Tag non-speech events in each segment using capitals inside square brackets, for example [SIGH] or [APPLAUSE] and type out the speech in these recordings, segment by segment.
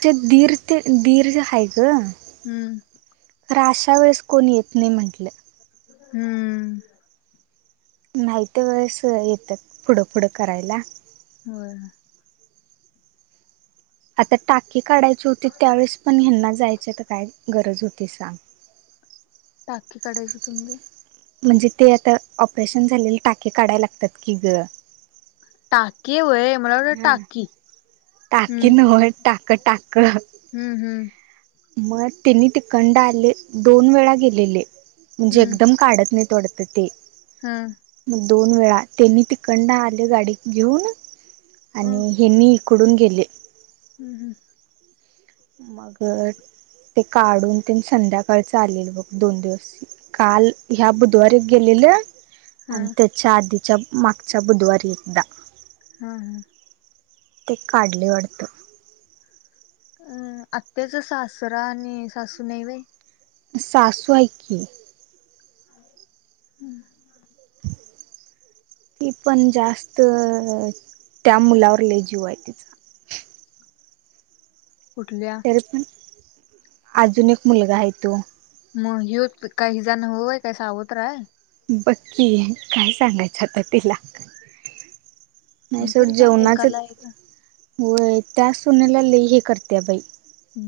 ते दीर ते दीरज हाय ग हम्म. खर अशा वेळेस कोण येत नई म्हटलं हम्म. नाही त्या वेळेस अ येत्यात, पुढं पुुढं करायला. वय आता टाके काढायची होतीत त्यावेळेस पण ह्यांना जायची आता काय गरज होती सांग टाकी काढायची होती [UNINTELLIGIBLE] म्हणजे ते आता ऑपरेशन झालेल टाके काढाय लागत्यात की ग टाके वय, मला वाटल हा टाकी टाकी हम्म नव्ह टाक टाक हम्म हम्म. मग तेनी तिकंड आले दोन वेळा गेलेले म्हणजे हम्म एकदम काढत नई वाडत ते हा. म दोन वेळा त्यांनी तिकंड आले गाडी घेऊन आणि हेनी कडून गेले. हम् हम्. मग ते काढून तेन संध्याकाळच आलेल बघ दोन दिवस काल ह्या बुधवारी एक गेलेलं हा आणि त्याच्या आधीच्या मागच्या बुधवारी एकदा हा ह. ते काढले वाडतं अ आत्याचा सासरा आणि सासू नई वय? सासू हाय की [UNINTELLIGIBLE] ती पण जास्त त्या मुलावर जीव आय तिचा कुठल्या? तरी पण, अजून एक मुलगा हाय तो मग ह्यो काय हिजा न्हव होय, काय सावत्राय? बक्कि काय सांगायचं आता तिला नाही सोड नाहीतरी काय जेवणाच, एकाला एक वय त्या सुनेला लई हे करत्या बई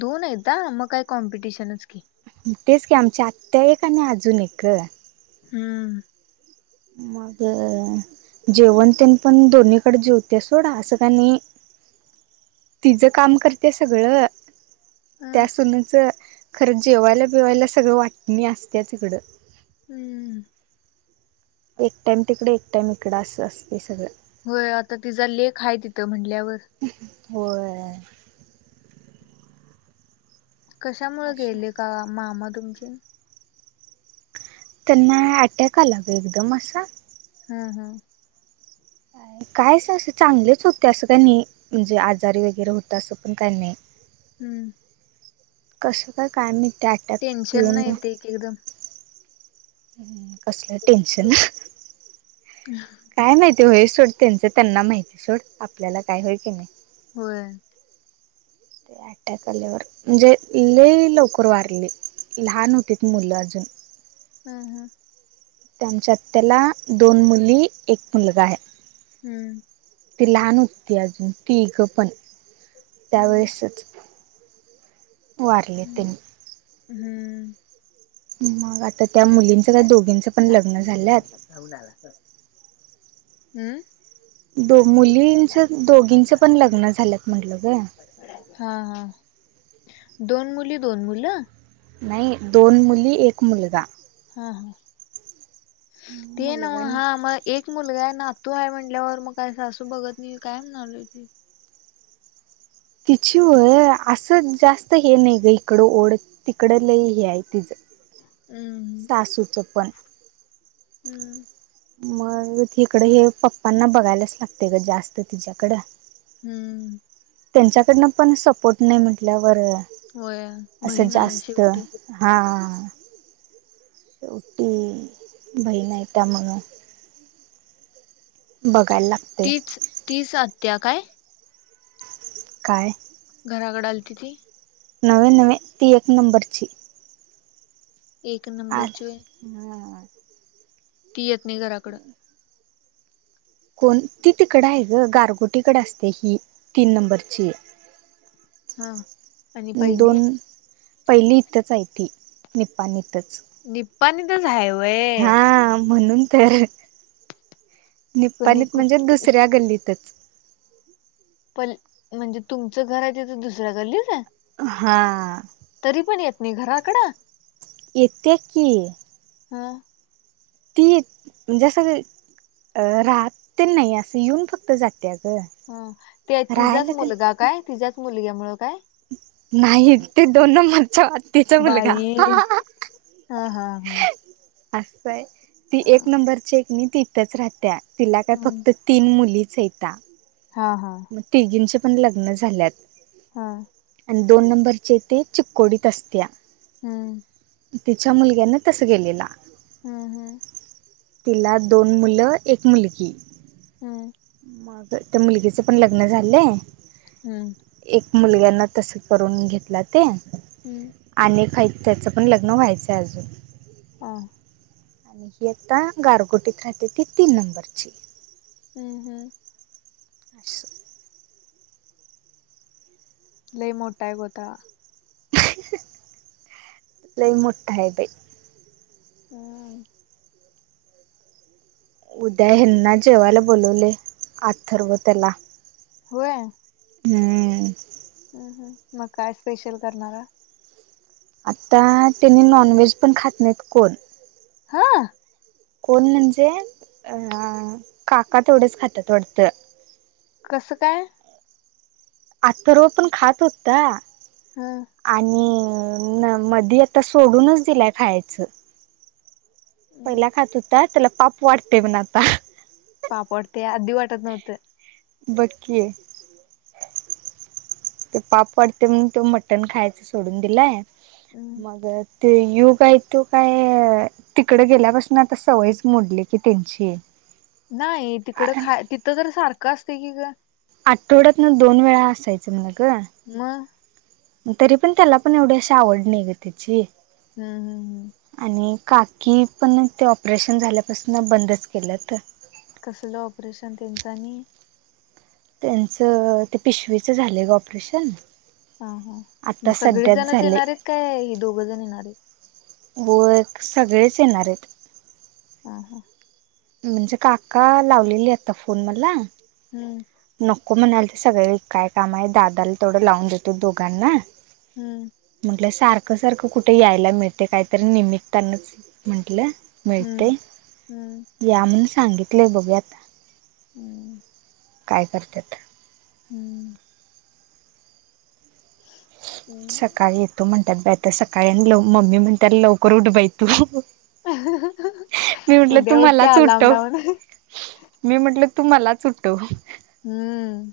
दोन आयता मग काय कॉम्पिटिशनच की हू तेच की आमच्या आत्त्या एक आणि अजून एक ग हम्म. मग जेवण तेन पण दोन्हीकड जेवत्या सोड असं काणी तिज काम करत्या सगळं अ त्या सूनच खरं जेवायला बिवायला सगळ वाटणी असत्याच इकडं हम्म. एक टाइम तिकड, एक टाइम इकड अस असतय सगळं होय आता तिजा लेक हाय तिथं म्हणल्यावर उहू होय. कशामुळे अशा गेले का मामा तुमचे? त्यांना ॲटॅक आला ग एकदम असा हम् हम. कायच असं चांगलेच होते असं का नाही. म्हणजे आजारी वगैरे होत असं पण काही नाही. हम्म. कसं काय काय मी त्या टेन्शन नाही येते एक एकदम कसलं टेशन? हम्. काय माहिती होई सोड त्यांचं त्यांना माहिती सोड आपल्याला काय होय की नाही. होय. त्या अट्याक आल्यावर म्हणजे लेई लवकर वारली लहान होती त मुलं अजून हम हम. त्यांच्यात त्याला दोन मुली एक मुलगा आहे. हम्म. ती लहान उठती अजून ती इगं पण हम्म. त्यावेेळेसच वारले तनी हम्म. मग आता त्या मुलींच का दोघींच पण लग्न झालंत. होनला हम्. द मुलींच दोघींच पण लग्न झालंत म्हटलं ग. हा हा दोन मुली दोन मुलं. नाही दोन मुली एक मुलगा हा ह ते नाव मुलगा हा नाही आम एक मुलगा आहे नातू आहे म्हटल्यावर मग काय सासू बघत नाही काय म्हणालो हो. तिचीवर असं जास्त हे नाही ग इकडं ओढ. तिकड ल हे आहे तिचं. हम्. तासूचं पण हम्म. मग तकडं हे पप्पांना बघायलाच लागते ग जास्त तिच्याकडं हम्म. त्यांच्याकडनं पण सपोर्ट नाही म्हटल्यावरर होय बहीण आहे शेवटी हा. उटी बहीण य त्या म्हणून बघायला. लागते तीच तीच हत्या काय? काय? घराकडे आलती ती नवे नवे ती एक नंबरची एक आल नंबर च. हा. ती येत नाही घराकडं. कोण ती तिकड आहे ग गारगोटीकडे असते ही तीन नंबरची हा. आणि पहिली दोन पहिली इथंच आहे ती निपाणी इथंच. निप्पानी तरचय वय हा म्हणून तरर कोणी निप्पाणीत म्हणजे कुठ दुसऱ्या गल्लीतच पण म्हणजे तुमचं घर आहे ते तर दुसऱ्या गल्लीच आहे. हा तरी पण येत नाही घराकड इथ्या की हा ती म्हणजे असं राहत ते नाही असं येऊन फक्त जाते ग. ह ते तिचाच राहायला तेन मुलगा काय तिच्याच मुलग्या मुळ काय नाही ते दोन माच्या मातचा मुलगा. बाई हा हा हा असंय ती एक अं, नंबरची एक मी ती इथंच राहत्या तिला काय हम्म फक्त तीन मुलीचहता. हा हा मग तिघींचे पण लग्न झाल्यात. हा आणि दोन नंबरचे ते चिककोडीत असत्या. हम्म तिच्या मुलग्यानी तस गेलेला. हम्म हम्म तिला दोन मुलं एक मुलगी. हम्म मग त्या मुलगीचं पण लग्न झालंय. हम्म एक मुलग्याना तस करून घेतला ते हम्म अ काही त्याचं पण लग्न व्हायचंय अजून हां आणि ही आता गारगोटीत राहते ती तीन नंबरची. हम्म हम्म असस लई मोठाय होता. लई मठता बा हा उद्या हेना जेवायला बोलवले आथरव त्याला हय हम्म ह मग काय स्पेशल करणारा आता त्यां नॉनव्हेज पण खात नाहीत कोण हा कोण म्हणजे अ काका तेवढंच खात थोडतं. कसं काय आत्ता रो पण खात होतता. हम आणि न मधी आता सोडूनच दिलाय खायचं. आ त्याला पाप वाटते पण आता पापड ते अधदी वाटत नव्हतं. बकि ते पापड ते त मटण खायच सोडून दिलाय. हम्म मगर ते यो काय तो काय तिकडं गेल्यापासून आता सवयच मोडली की त्यांची नाही तिकडं खा तिथं तर सारखं असते की ग. आठवड्यात ना दोन वेळा असायचं मला मग ग तरी पण त्याला पण एवढी अशी आवड नाही ग त्याची. हम् हम् हम्. आणि काकी पण ते ऑपरेशन झाल्यापासन बंदच केलं त. कसलं ऑपरेशन त्यांचं आणि? त्यांचं ते पिशवीचं झालं ग ऑपरेशन. हा हा मग आता सध्याच सगळीजणच झाले येणारेत का, हे दोघ जण येणारेत? व्हय सगळेच येणारेत. हां हं. म्हणजे काका लावलेली आता फोन मला? हम्म. नको म्हणाल तर सगळे काय काम आहे, दादाला तेवढं लावून देतो दोघांना. हम्म. म्हटलं सारखं सारखं कुठे यायला मिळते, कायतरी निमित्तानच म्हंटलं. मिळतय हम्म हम्म या म्हणून सांगितलय बघूया आता. हम. काय करत्यात? हम्म. हम्. सकाळी येतो म्हणत्यात बाई आता सकाळी आणि ल मम्मी म्हणत्यात लवकर उठ बाई तू. मी म्हटल, तू उद्या उठ की मलाच अलार्म उठव. लावून मी म्हटलं तू मला च उठव. हम्म.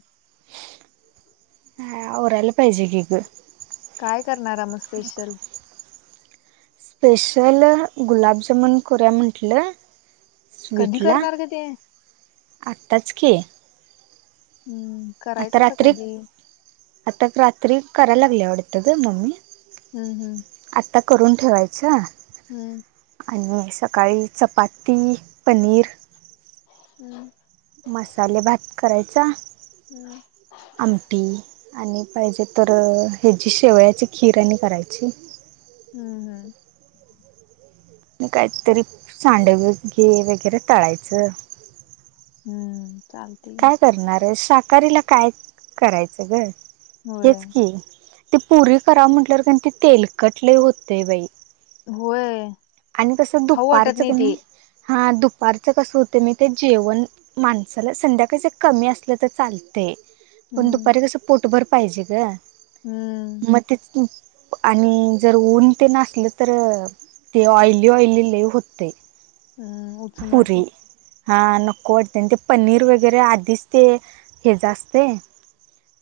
ह आवरायला पाहिजे कि ग. काय करणार ना मग स्पेशल? स्पेशल गुलाबजामुन करूया म्हटलं. कधी स्वीटला, करणार ग ते आत्ताच कि? हम्म. आता करायचं असं रात्री, कधी आता रात्री कराया लागली वाटतं ग मम्मी. हम् हम्म. आत्ता करून ठेवायचं? हम्म. आणि सकाळी चपाती, पनीर. हम्म. मसाले भात करायचा, हम्म आमटी. आणि पाहिजे तर, ह्याची शेवयाची खीर आणि करायची. हम्म. हम्म आणि काहीतरी सांडगे वगैरे तळायचं. हम्म चाल काय करणार य? शाकाहारीला काय करायचं ग? होय हेच की. ती पुरी कराव म्हटल्यावर का ते तेलकट लई होते बाई. व्हय. आणि कसं दुपारचं क नाइ, हा दुपारचं कसं होत माहिते जेवण माणसाला, संध्याकाळच कमी असलं तर चालतय पण हम्म दुपारी कसं पोटभर पाहिजे गं. हम्म. मग तेच आणि जर ऊन ते न असलं तर ते ऑइली ओइली लइ होतय. हम. पुरी. हा नको वाटतय आणि ते पनीर वगैरे आधीच ते हे जास्तय.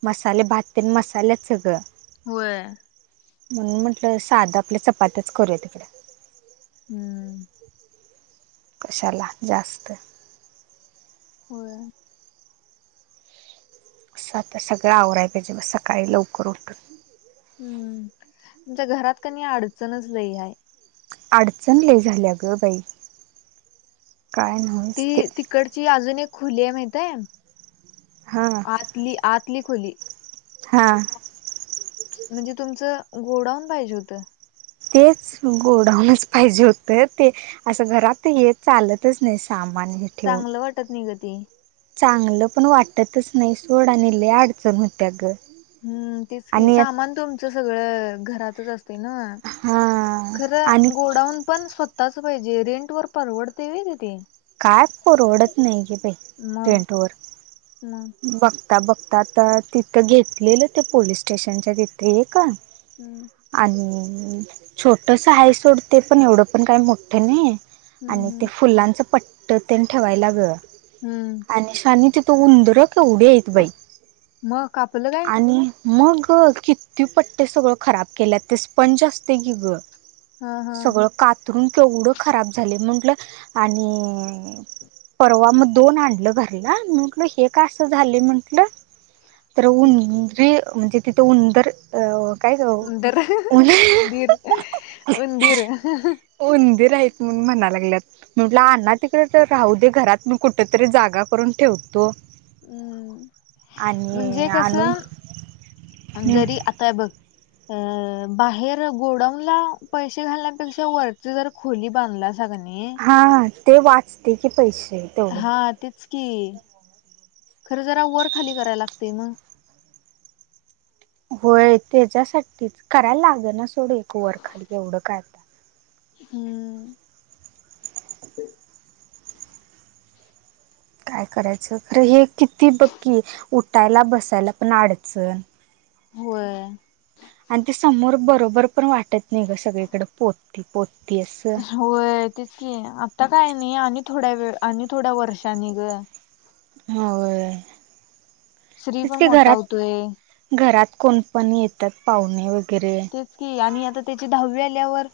मसाले भात तीन मसाल्यात सगळं. होय. म्हणून म्हटलं साध आपल्या, चपात्याच करूया तिकड. हूं! कशाला जास्त. होय! असं आता सगळं आवरायच, जेव्हा सकाळी लवकर उठून. हूं तुमच्या घरात कनी अडचणच लय आहे. अडचण लई झाल्या ग बई काय नव ती तिकडची अजून एक खुली आहे, माहित आहे हा आज ली आतली खोली हा! म्हणजे तुमचं गोडाऊन पाहिजे होतं. तेच गोडाऊनच पाहिजे होतं ते असं घरात त हे चालतच नाही सामान हे. ठेवून चांगलं वाटत नाही ग ती. चांगलं पण वाटतच नाही सोड आणि लयी अडचण होत्या ग. हूं तेच कि आणि सामान तुमचं सगळं घरातच असतय ना. हा आणि खरं गोडाऊन पण स्वतच पाहिजे रेंट वर परवडत व्हयं तिथे. काय पररवडत नाही गे बाई रेंट वर. ह [UNINTELLIGIBLE] बघता, बघता, आता तिथं घेतलेलं, ते पोलीस स्टेशनच्या तिथे ये का. हम्म [INAUDIBLE] आणि छोटस आहे सोडते, पण एवढं पण काही मोठं नहीय. हम्म आणि ते हम्म फुलांचं पट्ट तेन ठेवायला ग. हूं! आणी शानी तिथं उंदर केवढे हेत बई मग कापलं काय आणि म ग कित्ते पट्टे सगळं खराब केल्यात, ते स्पंज असते गी ग. हा हा सगळं कातरून केवढं खराब झाले, म्हंटलं आणि परवा मग दोन आणलं घरला म्हटलं हेक कास झाले म्हंटलं तर हम्म उंदरी म्हणजे तिथं उंदर अ काय ग उंदर हं हं उन उंदिर, उंदीर हा हा. उंदीर आहेत म्हणून म्हणा लागल्यात. म्हटलं आणा तिकडेच त राहू दे घरात मी कुठ तरी जागा करून ठेवतो. हूं म्हणजे आणि आणून कसं हा जरी आता बघ अ बाहेर गोडाउनला पैसे घालण्यापेक्षा वरची जरा खोली बांधला असा कणी. हा ते वाचते की पैसे तेवढं. हा तेच कि खरं जरा वर खाली करायला लागतय म होय त्याच्यासाठीच कराया लाग ना सोड एक वरखाली एवढं काय. हूं! काय करायचं खरं हे किती बक्की उठायला बसायला पण अडचण. होय! आणि ते समोर बरोबर पण वाटत नाही ग सगळीकडे पोती पोती असं. होय तेच की आता काय नाही, आणि थोड्या वेळ आणि थोड्या वर्षा निग. होय श्री पण तीचकी मोठा घरात होतोय घरात कोणपण येतात पाहुणे वगैरे. तेच की आणि आता त्याची दहावी आल्यावर,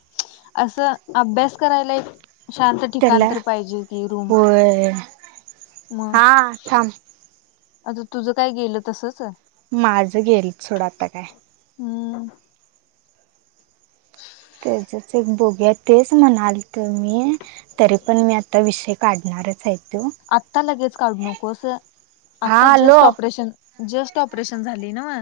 असं अभ्यास करायला एक शांत ठिकाण त्याला तर पाहिजे कि रूम होय म. हा थांब आता तुझं काय गेलं तसच अ. माझं गेलं सोडं आता काय. हम्म. ह. ते बोगे तेच म्हणाल त मी तरी पण मी आता विषय काढणारच आहेत. आत्ता लगेच काढू नको असं हा आत्ता hello just operation just operation झाली नव.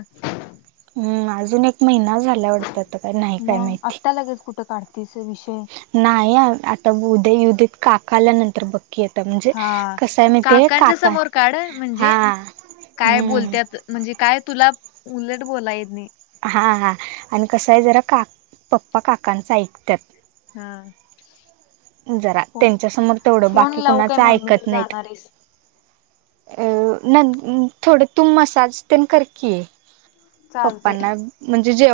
हम् अजून एक महिना झाल्या वाडत काय नाही काय माहिती. त्या लगेच कुठं काढ तिचे विषय नाही आता उद्या युधत काका आल्यानंतर बघ. हा काकांच्या काका समोर काढ म्हणजे हा काय हम्म बोलतत म्हणजे काय तुला उलट बोलायेत नाही. हां हां आणि कसं आहे जरा काक पप्पा काकांच ऐकतात. हा. जरा त्यांच्यासमोर तेवढं फोन बाकी लावू काय कुणाच ऐकत मम्मीकडे नाहीत. जाणारीस न थोडं तूम मसाज ते करकी आहे. चालतय प्पांना म्हणजे जे